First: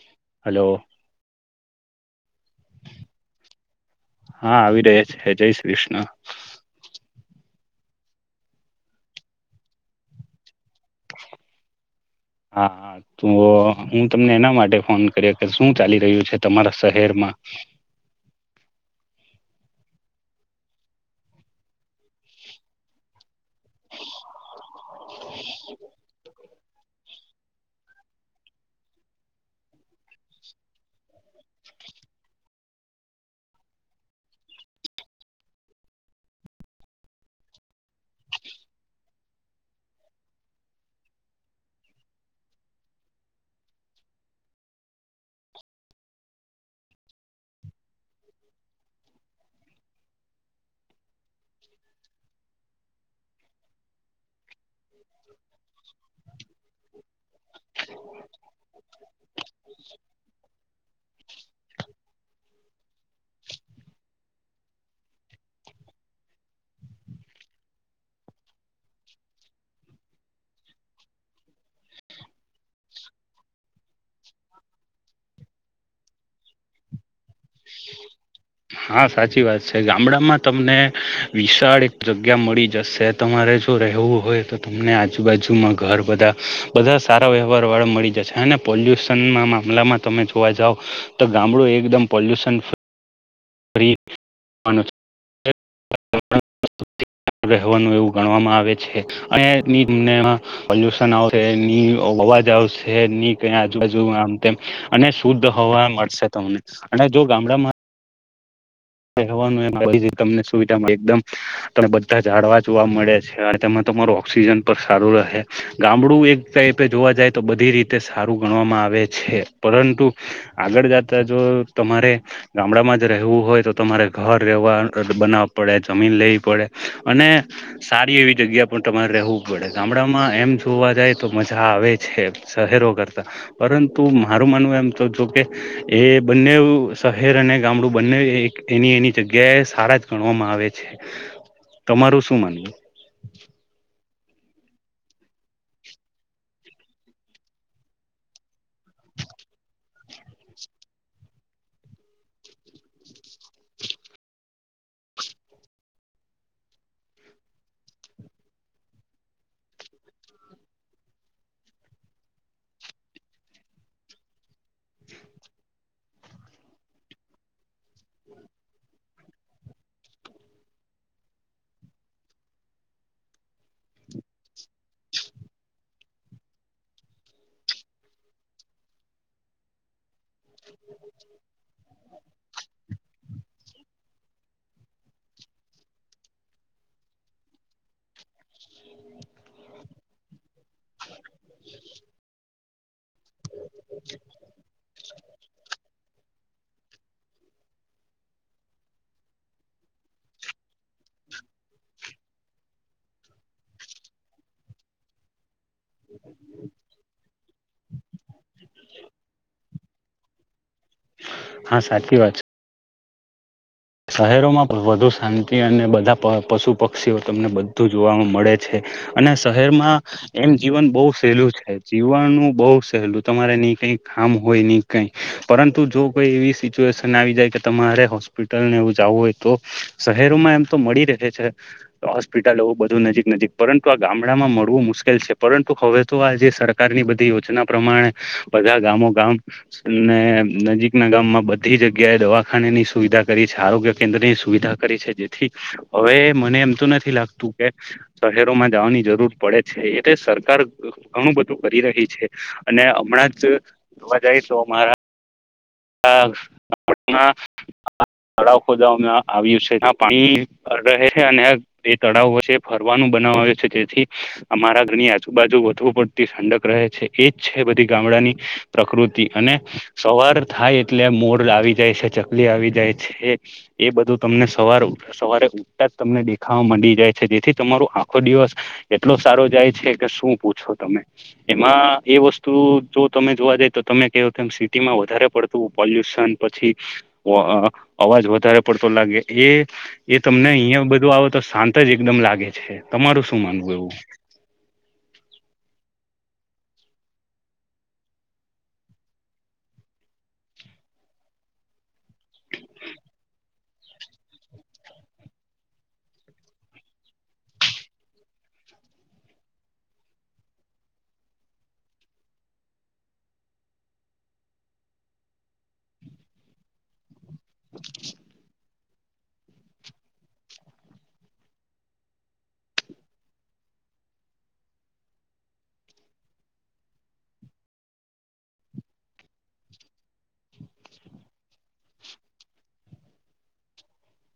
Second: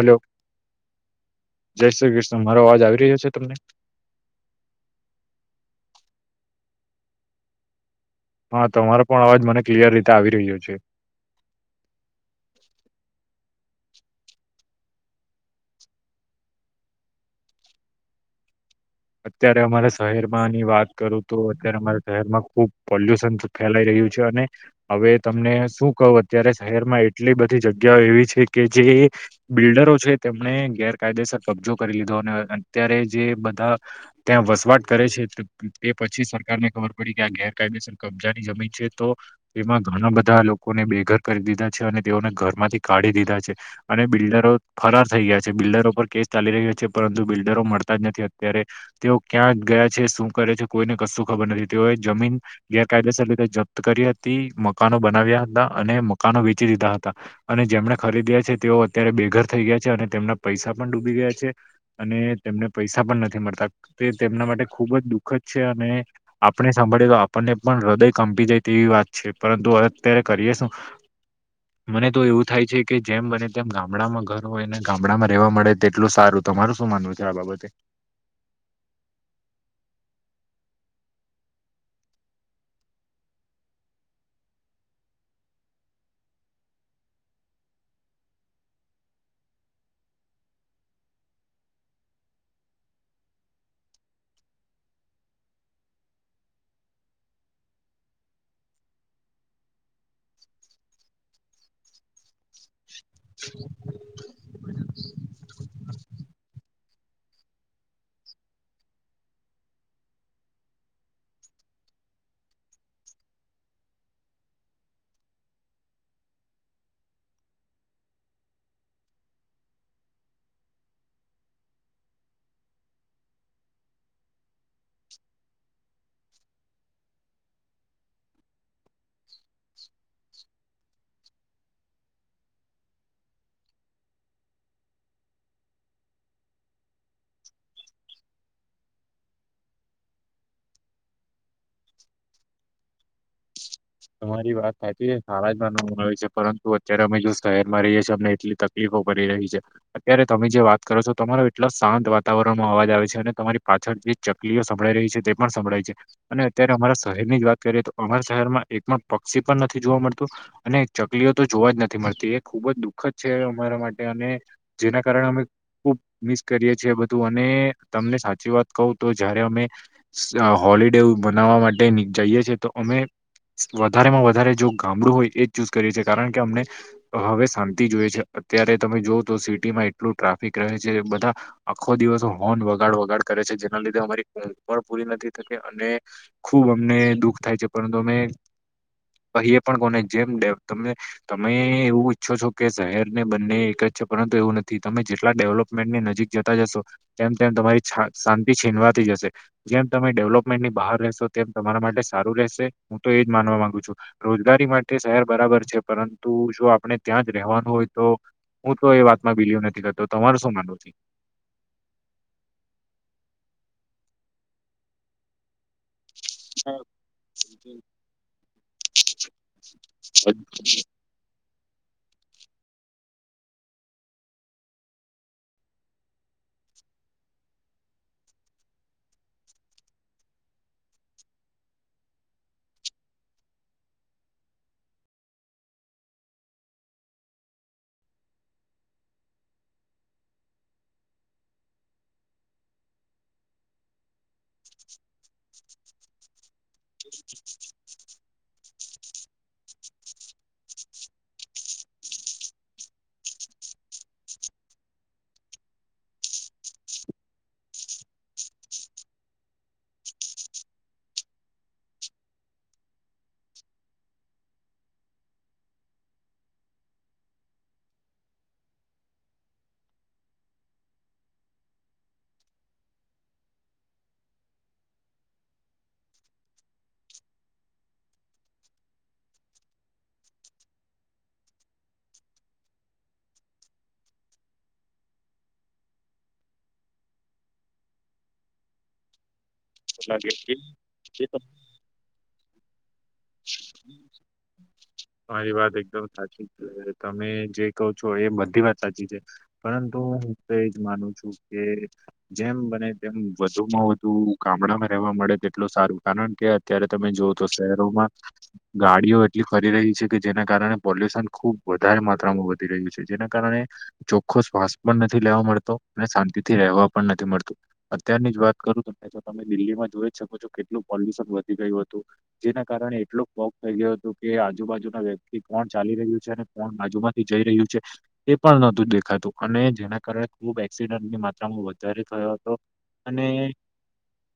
Hello, hello. જય શ્રી કૃષ્ણ મારો અવાજ આવી રહ્યો છે તમને. હા આવી રહ્યા છે જય શ્રી કૃષ્ણ હા તમારો પણ અવાજ મને ક્લયર રીતે આવી રહ્યો છે. હા તો હું તમને એના માટે ફોન કર્યો કે શું ચાલી રહ્યું છે તમારા શહેરમાં. [inaudible] અત્યારે અમારા શહેરમાંની વાત કરું તો અત્યારે અમારા શહેરમાં ખુબ પોલ્યુશન ફેલાઈ રહ્યું છે, અને હવે તમને શું કવું અત્યારે શહેરમાં એટલી બધી જગ્યાઓ એવી છે, કે જે બિલ્ડરો છે, તેમને ગેરકાયદેસર ક બ જો કરી લીધો અને અત્યારે જે બધા ત્યાં વસવાટ કરે છે, તે પછી સરકારને ખબર પડી કે આ ગેરકાયદેસર કબજાની જમીન છે. તો એમાં ઘણા બધા લોકોને બેઘર કરી દીધા છે, અને તેઓને ઘરમાંથી કાઢી દીધા છે. અને બિલ્ડરો ફરાર થઈ ગયા છે, બિલ્ડરો પર કેસ ચાલી રહ્યા છે, પરંતુ બિલ્ડરો મળતા જ નથી અત્યારે. તેઓ ક્યાં ગયા છે, શું કરે છે, કોઈને કશું ખબર નથી તેઓ જમીન ગેરકાયદેસર લીધે કરી હતી મકાનો બનાવ્યા હતા અને મકાનો વેચી દીધા હતા અને જેમણે ખરીદ્યા છે, તેઓ અત્યારે બેઘર. થ ગયા છે, અને તેમના પૈસા પણ ડૂબી ગયા છે, અને તેમને પૈસા પણ નથી મળતા ખુબ જ દુઃખ જ છે, અને આપણે સાંભળીએ તો આપણને પણ હૃદય કંપી જાય તેવી વાત છે, પરંતુ અત્યારે કરીએ શું. મને તો એવું થાય છે, કે જેમ બને તેમ ગામડામાં ઘર હોય ને ગામડામાં રેવા મળે તેટલું સારું તમારું શું માનવું છે, આ બાબતે. હા સાચી વાત છે, ગામડામાં તમને વિશાળ એક જગ્યા મળી જશે તમારે. જો રહેવું હોય તો તમને આજુબાજુમાં ઘર બધા બધા સારા વ્યવહારવાળા મળી જશે અને પોલ્યુશન ના મામલામાં તમે જોવા જાવ તો ગામડું એકદમ પોલ્યુશન ફરી રહેવાનું એવું ગણવામાં આવે છે, અને તમને પોલ્યુશન આવશે એની અવાજ [unintelligible] આજુબાજુ આમ તેમ અને શુદ્ધ હવા મળશે તમને અને જો ગામ [unintelligible] [unintelligible] એ તમને સુવિધા એકદમ તને બધા જાડવા જોવા મળે છે તમારું ઓક્સિજન પર સારું રહે ગામડું એક ટાઈપે જોવા જાય તો બધી રીતે સારું ગણવામાં આવે આવે છે, પરંતુ આગળ જતા જો તમારે ગામડામાં જ રહેવું હોય તો તમારે ઘર રહેવા બનાવવા પડે જમીન લેવી પડે, અને સારી એવી જગ્યા. પણ તમારે રહેવું પડે ગામડામાં એમ જોવા જાય. તો મજા આવે છે, શહેરો કરતા પરંતુ મારું માનવું એમ તો જો, કે એ બંને શહેર અને ગામડું બંને. એની એની જગ્યાએ સારા જ ગણવામાં આવે છે, તમારું શું માનવું. [unintelligible] [inaudible] તમારી વાત થાયતી સારાજમાં નવ આવે છે, પરંતુ અત્યારે અમે જો શહેર માં રહીએ છીએ, અમને એટલી તકલીફ. રહી છે, અત્યારે તમે જે વાત કરો છો, તમારો એટલા શાંત વાતાવરણમાં અવાજ આવે છે, અને તમારી પાછળ. જે ચકલીઓ સંભળાઈ રહી છે, તે પણ સંભળાય છે, અને અત્યારે અમારા શહેર ની જ વાત કરીએ તો અમારા શહેરમાં. એક પણ પક્ષી પણ નથી જોવા મળતું અને ચકલીઓ તો જોવા જ નથી મળતી એ ખુબ જ દુઃખદ છે, અમારા. એટલા માટે અમે મિસ કરી [unintelligible] અને તમને સાચી વાત. કહ તો જયારે અમે હોલિડે બનાવવા માટે જઈએ, છેએ તો અમે. વધારેમાં વધારે જો ગામડું હોય એ જ ચૂઝ કરીએ છીએ, કારણ કે અમને હવે શાંતિ જોઈએ છે. અત્યારે તમે જોવઓ તો સિટીમાં એટલું ટ્રાફિક રહે છે, બધા આખો દિવસો હોર્ન વગાડ વગાડ કરે છે. જેના લીધે અમારી કો પણ પૂરી નથી થતી અને ખુબ અમને દુઃખ થાય છે, પરંતુ અમે. અહી એ પણ કોને જેમ તમે તમે એવું ઈચ્છો છો, કે શહેર. ને બંને એક જ છે, પરંતુ એવું નથી તમે જેટલા ડેવલપમેન્ટને નથી. જતા જશો તેમ તેમ તમારી શાંતિ છીનવાતી જશે, જેમ તમે ડેવલપમેન્ટની બહાર રહે. તો તેમ તમારા માટે સારું રહેેશે. તો એ જ માનવા માંગુ છું રોજગારી માટે શહેર બરાબર છે, પરંતુ જો આપણે ત્યાં જ રહેવાનું હોય તો. હું તો એ વાતમાં બિલીવ નથી કરતો તમારે શું માનવું. હા સાચી વાત છે. શહેરોમાં વધુ શાંતિ અને બધા. પણ પશુ પક્ષીઓ તમને બધું જોવાવામાં મળે છે, અને શહેરમાં એમ જીવન બહું. સેલું છે. જીવનનું બહું સહેલું તમારે નઈ કઈ કામ હોય નઈ કઈ પરંતુ જો કોઈ એવી સિચ. સીચવેશન આવી જાય કે તમારે હોસ્પિટલ. ને એવું જવું હોય તો શહેરોમાં એમ તો મળી રહે છે, હોસ્પિટલ એવું બધું નજીક નજીક પરંતુ આ ગામડામાં મળવું મુશ્કેલ છે, પરંતુ હવે તો આ જે સરકારની બધી યોજના પ્રમાણે બધા ગામો ગામ ને નજીક ના ગામમાં બધી જગ્યાએ દવાખાને ની સુવિધા આરોગ્ય કેન્દ્રની સુવિધા કરી છે, જેથી હવે મને નથી લાગતું કે, શહેરોમાં જવાની જરૂર પડે છે, એટલે સરકાર ઘણું બધું કરી રહી છે અને હમણાં જોવા જાય તો મારા હ પટના તળાવ ખોદવામાં આવ્યું છે, ત્યા પાણી રહે છે અને બે તળાવ વચ્ચે ફરવા. નુ બનાવા આવ્યું છે, જેથી અમારા ઘરની આજુબાજુ વધવુ પડતી ઠંડક રહે છે એજ છે, બધી ગામડાની પ્રકૃતિ અને સવાર થાય એટલે મોર આવી જાય છે, ચકલી આવી જાય છે, એ બધું તમને સવાર સવારે ત્યાં જ તમને દેખાવા મડી જાય છે, જેથી તમારો આખો દિવસ એટલો સારો જાય છે. કે શું પુછો તમે એમાં એ વસ્તુ જો તમે જોવા જાય તો તમે ક કે સિટીમાં વધારે પડતું પોલ્યુશન પછી અવાજ વધારે પડતો લાગે. એ એ તમને અહિયાં બધું છે આવે તો શાંત જ એકદમ લાગે છે. તમારું શું માનવું એવું. મારી વાત એકદમ સાચી છે, તમે જે કહ છો, એ બધી વાત સાચી છે, પરંતુ હું હું તો એજ માનું છું, કે જેમ બને તેમ વધુ માં વધુ ગામડામાં રહેવા. મળે તેટલું સારું કારણ કે અત્યારે તમે જોઓ તો શહેરોમાં ગાડીઓ એટલી ફરી રહી છે, કે જેના કારણે પોલ્યુશન ખુબ વધારે માત્રામાં વધી રહ્યું છે. જેના કારણે ચોખ્ખો શ્વાસ પણ નથી લેવા મળતો અને શાંતિ થી રહેવા પણ નથી મળતો. અત્યારની જ વાત કરું તો તમે દિલ્હીમાં જોઈ શકો છો કેટલું પોલ્યુશન વધી ગયું હતું જેના કારણે એટલો. થય ગયું હતુ કે આજુબાજુના વ્યક્તિ કોણ ચાલી રહ્યું છે અને કોણ બાજુમાંથી જઈ રહ્યું છે તે પણ. દેખાતું અને જેના કારણે ખુબ એક્સિડન્ટની માત્રામાં વધારે થયો હતો. અને.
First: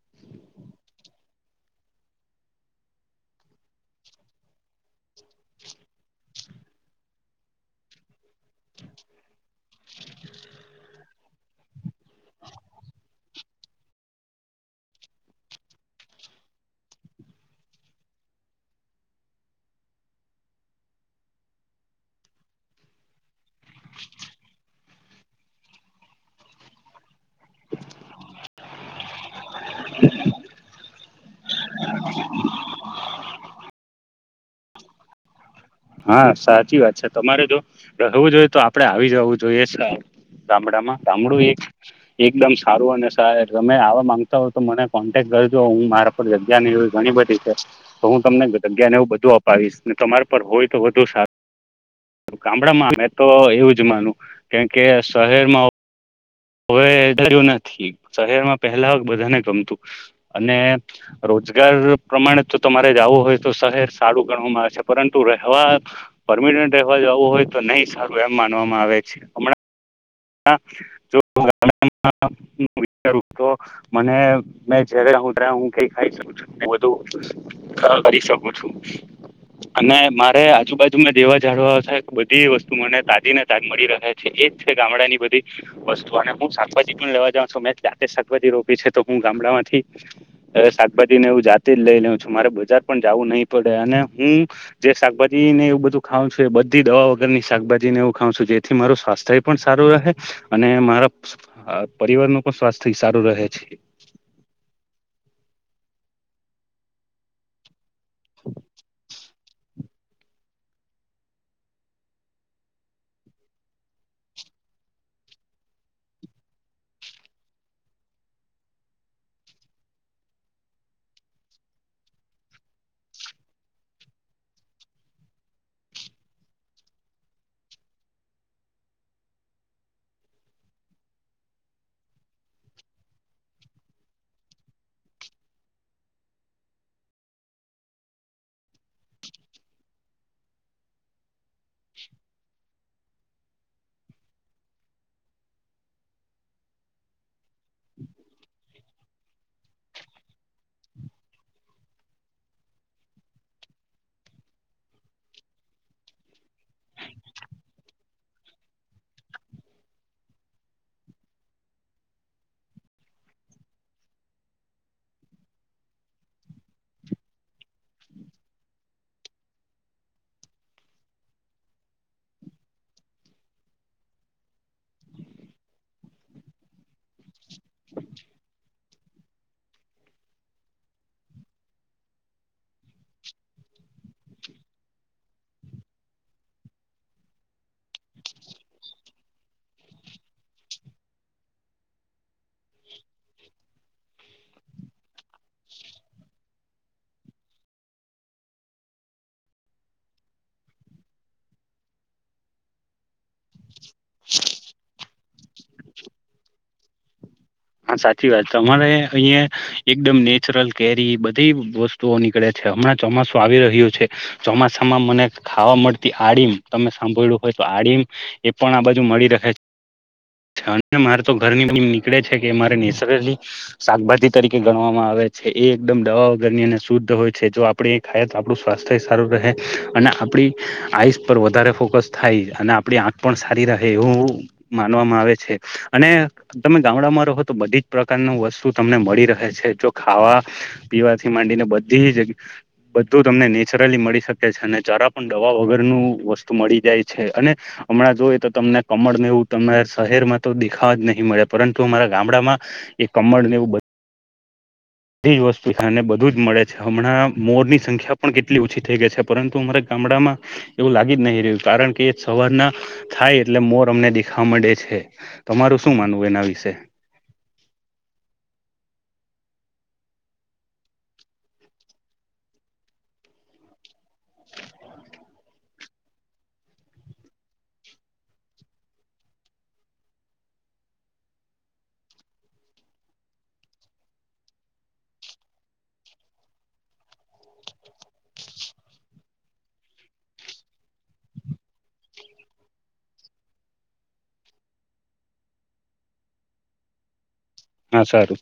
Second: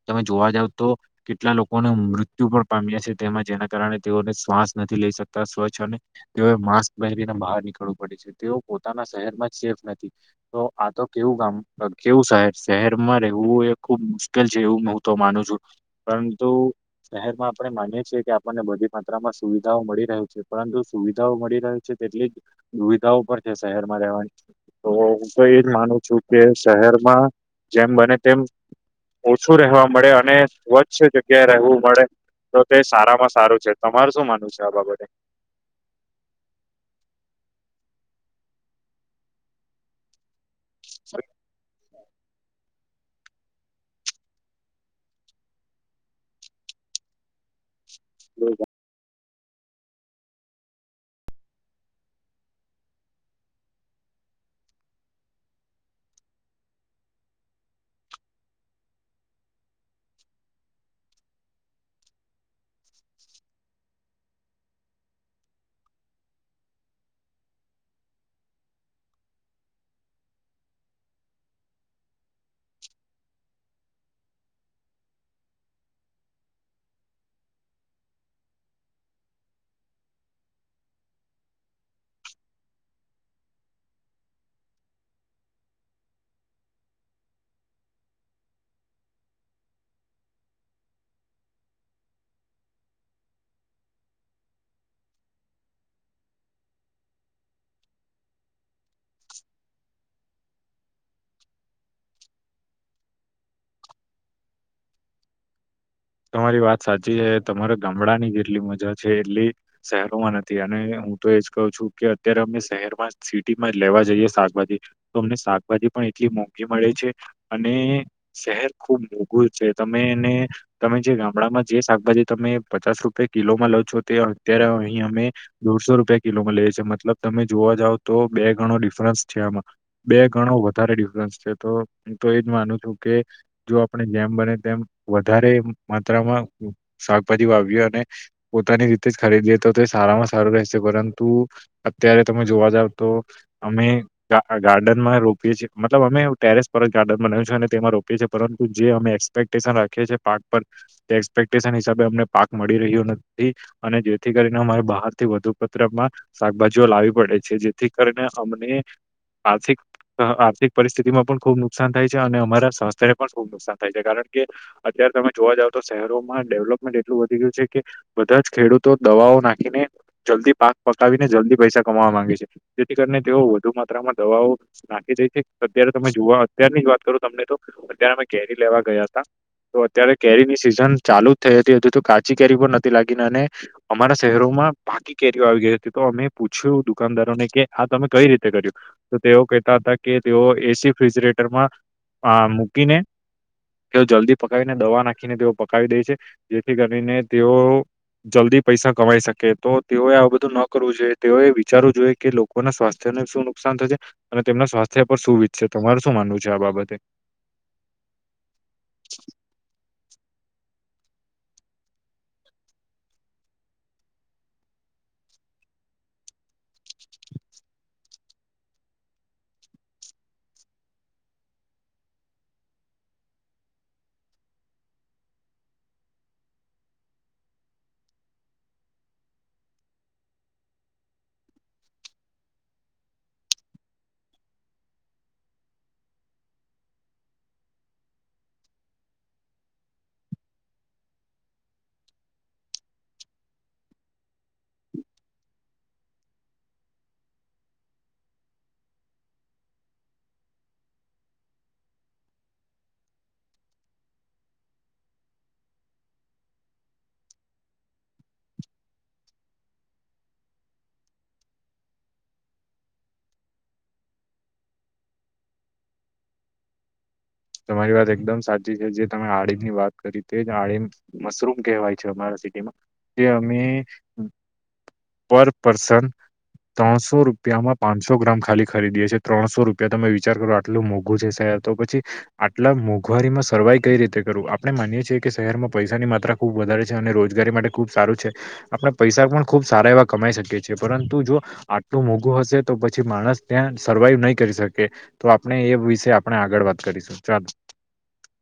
તમે જોવા જાવ તો કેટલા લોકોને મૃત્યુ પણ પામ્યા છે તેમાં જેના. કારણે તેઓને શ્વાસ નથી લઈ શકતા સ્વચ્છ અને તેઓએ માસ્ક પહેરીને બહાર નીકળવું પડે છે તેઓ. પોતાના શહેરમાં જ સેફ નથી તો આ તો કેવું ગામ. હ કેવું શહેર શહેરમાં રવું એક. ખુબ મુશ્કેલ છે એવું હું તો માનું છું પરંતુ શહેરમાં આપણે માની છી કે. ને બધી માત્રામાં સુવિધાઓ મળી રહ્યું છે પરંતુ સુવિધાઓ મળી રહ્યું છે તેટલી જ દુવિધાઓ પણ. શહેરમાં રહેવાની તો હું કઈ એજ માનું છું કે શહેરમાં. જેમ બને તેમ. ઓછું રહેવા મળે અને સ્વચ્છ જગ્યાએ રહેવું મળે તો તે સારામાં. સારું છે તમાર શું માનવ છે આ બાબતે. હા સાચી વાત છે તમારે જો રહેવું જોઈએ તો આપડે આવી જવું જોઈએ. ગામડામાં ગામડું એક. એકદમ સારું અને તમે આવા માંગતા હોય તો મને કોન્ટેક્ટ કરજો હું મારા પર જગ્યા નહીં હોય ઘણી. તો હું તમને જગ્યા ને એવું બધું અપાવીશ ને તમાર પર હોય તો વધુ સારું. ગામડામાં મેં તો મેતો એવું જ માનું કેમ કે શહેરમાં. હવે. શહેરમાં પહેલા બધાને ગમતું અને રોજગાર. પ્રમાણે જો તમારે જવું હોય તો શહેર સારું ગણવામાં આવે છે પરંતુ રહેવા પરમિનન્ટ રહેવા. જવું હોય તો નહી સારું એમ માનવામાં આવે છે હમણાં. [unintelligible] મને મે જયારે હું ક ખાઈ [unintelligible] છું [unintelligible] કરી શકું છું. અને મારે આજુબાજુમાંં દેવા જાળવા હશે બધી વસ્તુ મને તાજી ને તાજ મળી રાખે છે, એ જ છે. ગામડા ની બધી વસ્તુ અને હું શાકભાજી પણ લેવા જઉં છું મેં જાતે જ શાકભાજી રોપી છે, તો હું ગામડામાંથી. શાકભાજી ને હવું જાતે જ લઈ લઉ છું મારે બજાર પણ જવું [unintelligible] પડે અને હું. જે શાકભાજી ને એવું બધું ખાઉ [unintelligible] છે એ બધી [unintelligible] વગર શાકભાજી ને એવું ખઉ છું જેથી મારો સ્વાસ્થ્ય. પણ સારું રહે અને મારા પરિવાર ન પણ સ્વાસ્થ્ય સારું રહે છે. [inaudible] તમારી વાત સાચી છે, તમારે ગામડા ની જેટલી મજા છે, એટલી. શહેરોમાં નથી અને હું તો એજ કહું છું કે અત્યારે અમે શહેરમાં સિટી માં જ લેવા જઈએ શાકભાજી. તોમને શાકભાજી પણ એટલી મોંઘી મળે છે, અને શહેર ખુબ મોઘુ છે. તમે એને. તમે જે ગામડામાં જે શાકભાજી તમે પચાસ રૂપિયા કિલોમાં લાવ છો તે અત્યારે અહી અમે. દોરસો રૂપિયા કિલોમાં લે છે, મતલબ તમે જોવા જાવ તો બે ગણો ડિફરન્સ છે, આમાં બે ગણો. વધારે ડિફરન્સ છે, તો હું તો એજ માનું છું કે જો આપણે જેમ બને તેમ વધારે. માત્રામાં શાકભાજી વાવીએ અને પોતાની રીતે જ ખરીદીએ તો તે સારામાં સારું રહેશે. પરંતુ અત્યારે તમે જોવા જાવ તો અમે ગાર્ડનમાં રોપીએ છીએ. મતલબ અમે ટેરેસ પર જ ગાર્ડન બનાવ્યું છે, અને તેમાં [unintelligible] છીએ પરંતુ જે અમે એક્સપેક્ટેશન [unintelligible] છીએ [unintelligible] તે એક્સપેક્ટેશન હિસાબે અમને પાક મળી રહ્યો નથી અને જેથી કરીને અમારે બહારથી વધુ. શાકભાજીઓ લાવવી પડે છે, જેથી કરીને અમને. આર્થિક આર્થિક પરિસ્થિતિમાં પણ ખુબ નુકસાન થાય છે, અને અમારા સંસ્થાને પણ ખુબ નુકસાન થાય છે, કારણ. અત્યાર સમય. જોવા જાવ તો શહેરોમાં ડેવલપમેન્ટ એટલું વધી ગયું છે, કે બધા જ ખેડૂતો દવાઓ નાખીને. જલ્દી પાક પકાવીને જલ્દી પૈસા કમાવા માંગે છે, જેથી કરીને તેઓ વધુ માત્રામાં દવાઓ નાખી જ. અત્યારે તમે જોવા અત્યારની જ વાત કરો તમને તો અત્યારે અમે ઘેરી લેવા ગયા હતા તો અત્યારે. કેરી ની સિઝન ચાલુ જ થઈ હતી હજુ તો કાચી કેરી પણ નથી લાગીને અને અમારા શહેરોમાં બાકી. કેરીઓ આવી ગઈ હતી તો અમે પૂછ્યું દુકાનદારોને કે આ તમે કઈ રીતે કર્યું તો તેઓ કહેતા હતા કે. તેઓ એસી ફિજરેટરમાં મૂકીને તેઓ જલ્દી પકાવીને દવા નાખી. ખીને તેઓ પકાવી દે છે, જેથી કરીને તેઓ. જલ્દી પૈસા કમાઈ શકે તો તેઓએ આ બધું ન કરવું જોઈએ તેઓએ વિચારવું જોઈએ કે લોકોના સ્વાસ્થ્ય. શું નુકસાન થશે અને તેમના સ્વાસ્થ્ય પર શું વિચશે તમાર શું માનવું છે, આ બાબતે. હા સાચી વાત તમારે અહં એકદમ નેચરલ કેરી બધી વસ્તુઓ નીકળે છે. હમણાં ચોમાસું આવી રહ્યું છે, ચોમાસામાં મને ખાવા મળતી આડીમ. તમે સાંભળ્યું હોય તો આડીમ એ પણ આ બાજુ મળી રહે છે. મારે તો ઘરની [unintelligible] નીકળે છે, કે મારે નેચરલી શાકભાજી તરીકે ગણવામાં આવે. એ એકદમ દવા વગર ની અને શુદ્ધ હોય છે, જો આપડે એ ખાય તો આપણું સ્વાસ્થ્ય સારું રહે અને. [unintelligible] આઈસ પર વધારે ફોકસ થાય અને આપણી આંખ પણ સારી રહે એવું. તમે ગામડામાં રહો તો બધી જ પ્રકાર વસ્તુ તમને મળી રહે છે ખાવા પીવાથી માંડીને બધી જ્યા. બધું તમને નેચરલી મળી શકે છે, અને જરા પણ દવા વગરનું વસ્તુ મળી જાય છે, અને. હમણાં જોઈએ તો તમને કમળ [unintelligible] તમને શહેરમાં તો દેખાવા જ નહીં મળ્યા પરંતુ અમારા ગામડામાં એ કમળને એવું બ બધી જ વસ્તુ [unintelligible] ને બધું જ મળે છે, હમણાં મોરની સંખ્યા પણ કેટલી ઓછી થઈ ગઈ છે, પરંતુ અમારા ગામ. [unintelligible] એવું લાગી જ નહી રહ્યું કારણ કે એ સવાર ના થાય એટલે મોર અમને દેખાવામાંડે છે. તમારું શું માનવું એના વિશે. તમારી વાત એકદમ સાચી છે, જે તમે આળ ની વાત કરી તે જ આળ મશરૂમ કહેવાય છે, અમારા. માં જે અમે. [inaudible] પર પસન. ત્રણસો રૂપિયામાં પાંચસો ગ્રામ ખાલી [unintelligible] ત્રણસો રૂપિયા તમે વિચાર કરો આટલું મોંઘું છે સાહેબ. તો પછી. આટલા મોંઘવારી માં સર્વાઈ કઈ રીતે કરવું આપણે માનીએ છીએ કે શહેરમાં પૈસાની માત્રા ખુબ વધારે છે અને રોજગારી ખબ સારું છે આપણે પૈસા પણ ખુબ સારા એવા કમાઈ શકીએ છીએ પરંતુ જો આટલું મોઘું હશે તો પછી માણસ ત્યાં સર્વાઈવ નહી કરી શકે તો આપણે એ વિશે આપણે આગળ વાત કરીશું ચાલો હા સારું